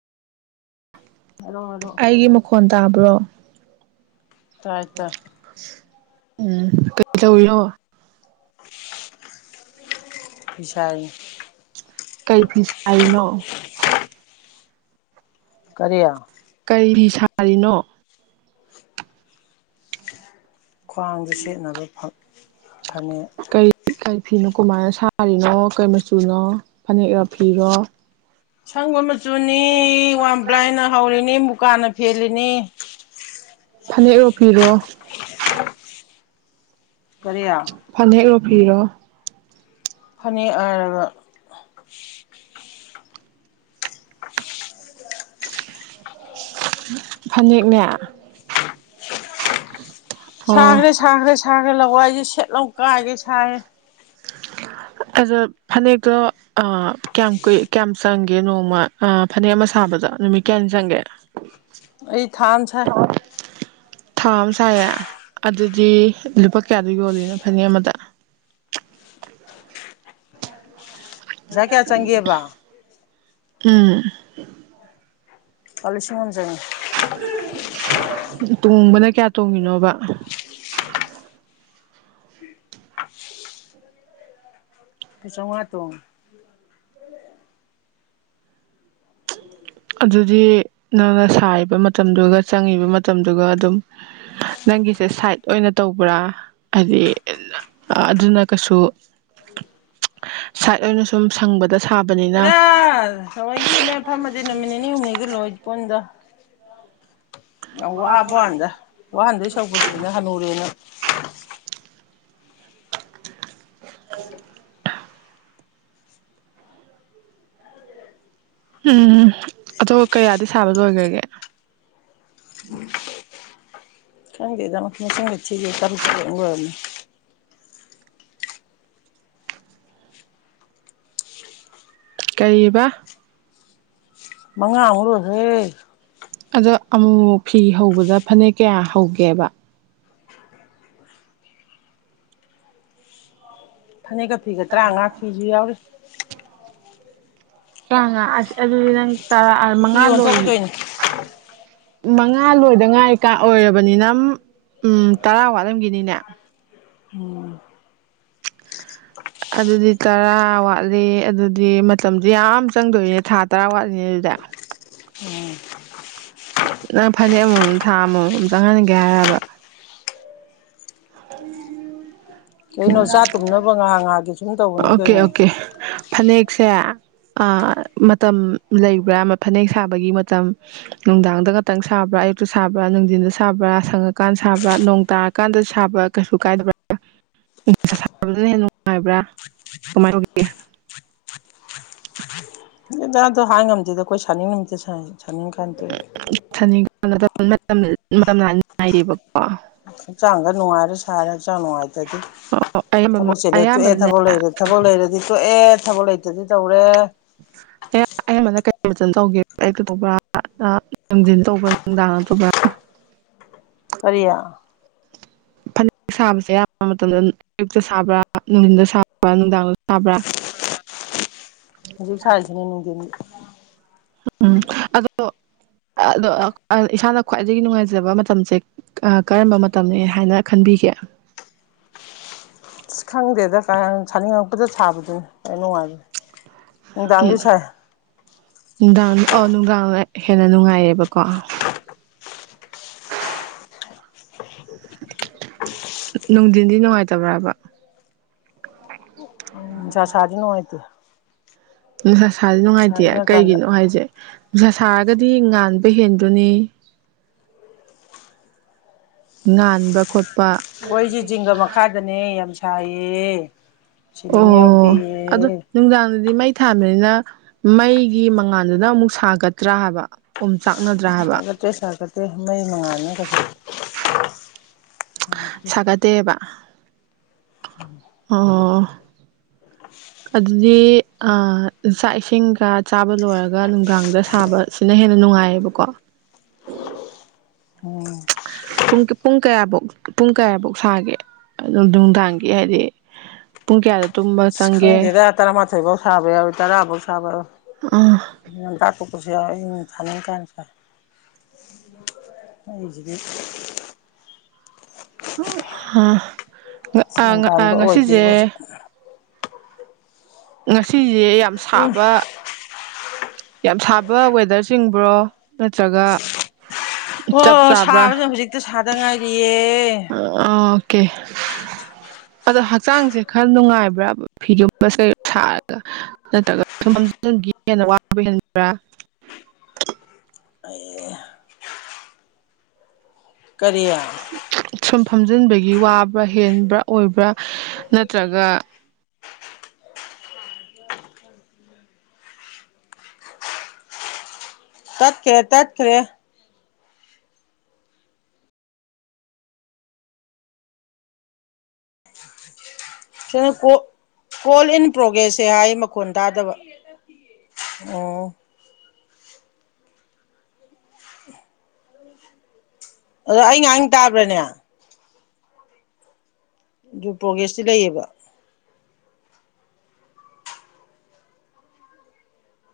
ꯍꯥꯏꯔꯛꯑꯣ ꯍꯥꯏꯔꯛꯑꯣ ꯑꯩꯒꯤ ꯃꯈꯣꯟ ꯇꯥꯕ꯭ꯔꯣ ꯇꯥꯏ ꯇꯥꯏ ꯑ ꯎꯝ ꯀꯩ ꯇꯧꯔꯤꯅꯣ ꯁ ꯀꯩ ꯐꯤꯁꯥꯏꯅꯣ ꯀꯔꯤ ꯀꯔꯤ ꯐꯤꯁꯥꯔꯤꯅꯣ ꯈ꯭ꯋꯥꯡꯗ ꯁꯦꯠꯅꯕ ꯐꯅꯦꯛ ꯀꯔꯤ ꯀꯔꯤ ꯐꯤꯅꯣ ꯀꯃꯥꯏꯅ ꯁꯥꯔꯤꯅꯣ ꯀꯔꯤ ꯃꯆꯨꯅꯣ ꯐꯅꯦꯛ ꯔꯥ ꯐꯤꯔꯣ ꯑꯁꯪꯕ ꯃꯆꯨ ꯆꯨꯅꯤ ꯋꯥ ꯄ꯭ꯂꯥꯏꯅ ꯍꯧꯔꯤꯅꯤ ꯃꯨꯀꯥꯟꯅ ꯐꯦꯜꯂꯤꯅꯤ ꯐꯅꯦꯛꯔꯣ ꯐꯤꯔꯣ ꯀꯔꯤ ꯐꯅꯦꯛ ꯔꯣ ꯐꯤꯔꯣ ꯐꯅꯦꯛ ꯍꯥꯏꯔꯒ ꯐꯅꯦꯛꯅꯦ ꯑꯣ ꯁꯥꯈ꯭ꯔꯦ ꯁꯥꯈ꯭ꯔꯦ ꯁꯥꯈ꯭ꯔꯦ ꯂꯋꯥꯏꯁꯦ ꯁꯦꯠ ꯂꯥꯎ ꯀꯥꯏꯒꯩ ꯁꯥꯏꯌꯦ ꯑꯗꯣ ꯐꯅꯦꯛꯇꯣ ꯑ ꯀꯌꯥꯝ ꯀꯨꯏ ꯀꯌꯥꯝ ꯆꯪꯒꯦ ꯅꯣꯡꯃ ꯐꯅꯦꯛ ꯑꯃ ꯁꯥꯕꯗ ꯅꯨꯃꯤꯠ ꯀꯌꯥꯅꯤ ꯆꯪꯒꯦ ꯑꯩ ꯊꯥ ꯑꯃꯥ ꯁꯥꯏ ꯊꯥ ꯑꯃ ꯁꯥꯏꯌꯦ ꯑꯗꯨꯗꯤ ꯂꯨꯄꯥ ꯀꯌꯥꯗ ꯌꯣꯜꯂꯤꯅꯣ ꯐꯅꯦꯛ ꯑꯃꯗ ꯄꯩꯁꯥ ꯀꯌꯥ ꯆꯪꯒꯦꯕ ꯎꯝ ꯑꯂꯤꯁꯤꯡ ꯑꯍꯨꯝ ꯇꯨꯡꯕꯅ ꯀꯌꯥ ꯇꯣꯡꯉꯤꯅꯣꯕ ꯄꯥ ꯆꯉꯥ ꯇꯣꯡꯉꯦ ꯑꯗꯨꯗꯤ ꯅꯪꯅ ꯁꯥꯔꯤꯕ ꯃꯇꯝꯗꯨꯒ ꯆꯪꯉꯤꯕ ꯃꯇꯝꯗꯨꯒ ꯑꯗꯨꯝ ꯅꯪꯒꯤꯁꯦ ꯁꯥꯏꯠ ꯑꯣꯏꯅ ꯇꯧꯕ꯭ꯔꯥ ꯍꯥꯏꯗꯤ ꯑꯗꯨꯅ ꯀꯩꯁꯨ ꯁꯥꯏꯠ ꯑꯣꯏꯅ ꯁꯨꯝ ꯁꯪꯕꯗ ꯁꯥꯕꯅꯤꯅ ꯍꯦꯔꯥ ꯊꯧꯋꯣꯏꯀꯤꯅꯦ ꯐꯝꯃꯗꯤ ꯅꯨꯃꯤꯠ ꯅꯤꯅꯤ ꯍꯨꯝꯅꯤꯗ ꯂꯣꯏꯄꯣꯠꯅꯤꯗ [inaudible] ꯌꯥꯝ ꯋꯥꯕ ꯋꯥꯟꯗ ꯋꯥꯍꯟꯗꯩ ꯁꯧꯄꯨꯗꯤ ꯍꯅꯨꯔꯦꯅ [inaudible] ꯎꯝ ꯑꯆꯣ ꯀꯌꯥꯗꯤ ꯁꯥꯕ ꯂꯣꯏꯈ꯭ꯔꯒꯦ ꯀꯪꯗꯦꯗ ꯃꯆꯪꯕꯨ ꯊꯤꯒꯦ ꯇꯔꯨꯛꯂ ꯀꯩꯅꯣ ꯂꯣꯏꯔꯝꯃꯅꯤ ꯀꯩꯕ ꯃꯉꯥ ꯑꯃꯨꯛ ꯂꯣꯏꯈ꯭ꯔꯦ ꯑꯗ ꯑꯃꯨ ꯃꯨꯛ ꯐꯤ ꯍꯧꯕꯗ ꯐꯅꯦꯛ ꯀꯌꯥ ꯍꯧꯒꯦꯕ ꯐꯅꯦꯛꯀ ꯐꯤꯒ ꯇꯔꯥꯃꯉꯥ ꯐꯤꯁꯨ ꯌꯥꯎꯔꯤ ꯇ꯭ꯔꯥꯉꯥ ꯑꯁ ꯑꯗꯨ ꯅꯪ ꯇꯔꯥ ꯑ ꯐꯤ ꯃꯉꯥ ꯂꯣꯏꯔꯤ ꯌꯣꯟꯊꯣꯛꯀꯗꯣꯏꯅꯤ ꯃꯉꯥ ꯂꯣꯏꯗꯉꯥꯏ ꯀꯥꯟ ꯑꯣꯏꯔꯕꯅꯤꯅ ꯎꯝ ꯇꯔꯥ ꯋꯥꯠꯂꯝꯒꯤꯅꯤꯅꯦ ꯎꯝ ꯑꯗꯨꯗꯤ ꯇꯔꯥ ꯋꯥꯠꯂꯤ ꯑꯗꯨꯗꯤ ꯃꯇꯝꯗꯤ ꯌꯥꯝ ꯆꯪꯗꯣꯔꯤꯅꯦ ꯊꯥ ꯇꯔꯥ ꯋꯥꯠꯂꯤꯅꯦ ꯑꯗꯨꯗꯤ ꯅꯪ ꯐꯅꯦꯛ ꯑꯃꯃꯝ ꯊꯥ ꯑꯃꯃꯝ ꯆꯪꯍꯟꯒꯦ ꯍꯥꯏꯔꯕ [inaudible] ꯀꯩꯅꯣ ꯆꯥ ꯇꯨꯝꯅꯕ ꯉꯥꯍꯥꯛ ꯉꯥꯍꯥꯛꯀꯤ ꯁꯨꯝ ꯇꯧꯕꯅꯤ ꯑꯣꯀꯦ ꯀꯩꯅꯣ ꯑꯣꯀꯦ ꯐꯅꯦꯛꯁꯦ ꯑ ꯃꯇꯝ ꯂꯩꯕ꯭ꯔꯥ ꯑꯃ ꯐꯅꯦꯛ ꯁꯥꯕꯒꯤ ꯃꯇꯝ ꯅꯨꯡꯗꯥꯡꯗ ꯈꯛꯇꯪ ꯁꯥꯕ꯭ꯔꯥ ꯑꯌꯨꯛꯇ ꯁꯥꯕ꯭ꯔꯥ ꯅꯨꯡꯊꯤꯟꯗ ꯁꯥꯕ꯭ꯔꯥ ꯁꯪꯉꯀꯥꯟꯗ ꯁꯥꯕ꯭ꯔꯥ ꯅꯣꯡ ꯇꯥꯔꯀꯥꯟꯗ ꯁꯥꯕ ꯀꯩꯁꯨ ꯀꯥꯏꯗꯕ꯭ꯔꯥ ꯅꯨꯡꯁꯥꯕꯗꯅ ꯍꯦꯟꯅ ꯅꯨꯡꯉꯥꯏꯕ꯭ꯔꯥ ꯀꯃꯥꯏ ꯇꯧꯒꯦ ꯖꯗꯣ ꯍꯥꯏ ꯉꯝꯗꯦꯗ ꯑꯩꯈꯣꯏ ꯁꯥꯅꯤꯡ ꯅꯨꯃꯤꯠꯇ ꯁꯥꯏ ꯁꯅꯤꯡ ꯀꯥꯟꯗ ꯁꯥꯅꯤꯡ [unintelligible] ꯆꯥꯡꯒ ꯅꯨꯡꯉꯥꯏꯔꯁꯨ ꯁꯔꯦ ꯆꯅꯅꯨꯡꯉꯥꯏ ꯇꯗꯤ ꯑꯌꯥꯝꯕ ꯊꯕꯛꯁꯦꯅ ꯇꯣꯛꯑꯦ ꯑꯌꯥꯝꯕꯅꯅꯦ ꯊꯕꯛ ꯂꯩꯔꯦ ꯊꯕꯛ ꯂꯩꯔꯗꯤ ꯇꯣꯛꯑꯦ ꯊꯕꯛ ꯂꯩꯇꯗꯤ ꯇꯧꯔꯦ ꯑꯌꯥ ꯑꯌꯥꯝꯕꯅ ꯀꯩ ꯇꯧꯒꯦ ꯑꯩ ꯀꯩꯗꯧꯕ꯭ꯔꯥꯡꯖꯤꯟ ꯇꯧꯕ꯭ꯔꯥ ꯅꯨꯡꯗꯥꯡ ꯅꯠꯇꯧꯕ꯭ꯔꯥ ꯀꯔꯤ ꯍꯗꯦꯛ ꯁꯥꯕꯁꯦ ꯑꯌꯥꯝꯕ ꯃꯇꯝꯗ ꯑꯌꯨꯛꯇ ꯁꯥꯕ꯭ꯔꯥ ꯅꯨꯡꯊꯤꯟꯗ ꯁꯥꯕ꯭ꯔꯥ ꯅꯨꯡꯗꯥꯡꯗ ꯁꯥꯕ꯭ꯔꯥ ꯍꯧꯖꯤ ꯁꯥꯏꯁꯅꯦꯅꯅꯨꯡ ꯀꯗꯤ ꯎ ꯎꯝ ꯑꯗꯣ ꯑꯗꯣ ꯏꯁꯥꯅ ꯈ꯭ꯋꯥꯏꯗꯒꯤ ꯅꯨꯡꯉꯥꯏꯖꯕ ꯃꯇꯝꯁꯦ ꯀꯔꯝꯕ ꯃꯇꯝꯅꯤ ꯍꯥꯏꯅ ꯈꯟꯕꯤꯒꯦ ꯑ ꯈꯪꯗꯦꯗ ꯀ ꯁꯥꯅꯤꯡꯉꯛꯄꯗ ꯁꯥꯕꯗꯨꯅꯤ ꯍ ꯅꯨꯡꯉꯥꯏꯕꯅꯤ ꯗꯥꯡꯒꯁ ꯅꯨꯡꯗꯥꯡ ꯑꯣ ꯅꯨꯡꯗꯥꯡꯗ ꯍꯦꯟꯅ ꯅꯨꯡꯉꯥꯏꯔꯦꯕꯀꯣ ꯅꯨꯡꯊꯤꯟꯗꯤ ꯅꯨꯡꯉꯥꯏꯇꯕ꯭ꯔꯥꯕ ꯅꯨꯡꯁꯥ ꯁꯥꯔꯗꯤ ꯅꯨꯡꯉꯥꯏꯇꯦ ꯎ ꯏꯁꯥꯁꯦ ꯅꯨꯡꯁꯥ ꯅꯨꯡꯉꯥꯏꯇꯦ ꯏꯪꯉꯀꯥꯟꯗ ꯀꯩꯒꯤꯅꯣ ꯍꯥꯏꯁꯦ ꯅꯨꯡꯁꯥ ꯁꯥꯔꯒꯗꯤ ꯉꯥꯟꯕ ꯍꯦꯟꯗꯣꯏꯅꯤ ꯉꯕ ꯈꯣꯠꯇ ꯑꯩꯁꯦ ꯤꯡꯒ ꯃꯈꯥꯗꯅꯦ ꯌꯥꯝ ꯁꯥꯏꯌꯦ ꯁꯤꯂꯤꯡ ꯑꯣ ꯑꯗꯣ ꯌꯥꯎꯗꯦꯌꯦ ꯅꯨꯡꯗꯥꯡꯗꯗꯤ ꯃꯩ ꯊꯥꯟꯕꯅꯤꯅ ꯃꯩꯒꯤ ꯃꯉꯥꯜꯗꯨꯅ ꯑꯃꯨꯛ ꯁꯥꯒꯗ꯭ꯔꯥ ꯍꯥꯏꯕ ꯎꯝꯆꯥꯛ ꯑ ꯄꯦꯁꯥ ꯀꯠꯇꯦ ꯃꯩ ꯃꯉꯥꯅꯤ ꯀ ꯁꯥꯒꯗꯦꯕ ꯎꯝ ꯑ ꯑꯗꯨꯗꯤ ꯆꯥꯛ ꯏꯁꯤꯡꯒ ꯆꯥꯕ ꯂꯣꯏꯔꯒ ꯅꯨꯡꯗꯥꯡꯗ ꯁꯥꯕꯁꯤꯅ ꯍꯦꯟꯅ ꯅꯨꯡꯉꯥꯏꯌꯦꯕꯀꯣ ꯨꯡ ꯄꯨꯡ ꯀꯌꯥꯐꯧ ꯄꯨꯡ ꯀꯌꯥꯐꯧ ꯁꯥꯒꯦ ꯑꯗꯨ ꯅꯨꯡꯗꯥꯡꯒꯤ ꯍꯥꯏꯗꯤ ꯄꯨꯡ ꯀꯌꯥꯗ ꯇꯨꯝꯕ ꯆꯪꯒꯦ ꯁꯤꯈꯪꯗꯦꯔꯥ ꯇꯔꯥ ꯃꯥꯥꯊꯣꯏꯕꯥꯎ ꯁꯕ ꯌꯥ ꯇꯔꯥꯕꯧ ꯁꯕ ꯑꯥ ꯇꯥꯛ ꯄꯨꯁꯨ ꯊꯥꯅꯤꯡꯅꯤꯡ ꯀꯥꯏꯅꯁ ꯑꯩꯁꯤꯗꯤ ꯍꯥ ꯑꯥ ꯁꯦꯟ ꯑꯥ ꯇꯥꯟꯕ ꯉꯁꯤꯁꯦ ꯑꯣꯏꯗꯦꯕ ꯍꯧꯖꯤꯛ ꯉꯁꯤꯁꯦ ꯌꯥꯝ ꯁꯥꯕ ꯌꯥꯝ ꯁꯥꯕ ꯋꯦꯗꯔ ꯆꯤꯡꯕ꯭ꯔꯣ ꯅꯠꯇ꯭ꯔꯒ ꯆꯞ ꯑꯣ ꯆꯥꯕ꯭ꯔꯥ ꯁꯥꯕꯁꯦ ꯍꯧꯖꯤꯛꯇ ꯁꯥꯗ ꯉꯥꯏꯔꯤꯌꯦ ꯀꯦ ꯑꯗꯣ ꯍꯛꯆꯥꯡꯁꯦ ꯈꯔ ꯅꯨꯡꯉꯥꯏꯕ꯭ꯔꯥꯕ ꯐꯤꯒꯨꯝꯕꯁ ꯁꯥꯔꯒ ꯅꯠꯇ꯭ꯔꯒ ꯍꯦꯟꯅ ꯋꯥꯕ ꯍꯦꯟꯕ꯭ꯔꯥ ꯑꯩ ꯀꯔꯤꯌꯥ ꯐꯣꯝꯖꯤꯟꯕꯒꯤ ꯋꯥꯕ꯭ꯔꯥ ꯍꯦꯟꯕ꯭ꯔꯥ ꯑꯣꯏꯕ꯭ꯔꯥ ꯅꯠꯇ꯭ꯔꯒ ꯇꯠꯈꯔꯦ ꯇꯠꯈꯔꯦ ꯀꯣꯜ ꯏꯟ ꯄ꯭ꯔꯣꯒ꯭ꯔꯦꯁꯁꯦ ꯍꯥꯏ ꯃꯈꯣꯟ ꯇꯥꯗꯕ ꯑꯣ ꯑꯗ ꯑꯩ ꯉꯥꯡꯉꯤ ꯇꯥꯕ꯭ꯔꯅꯦ ꯑꯗꯨ ꯄ꯭ꯔꯣꯒ꯭ꯔꯦꯁꯇꯤ ꯂꯩꯌꯦꯕ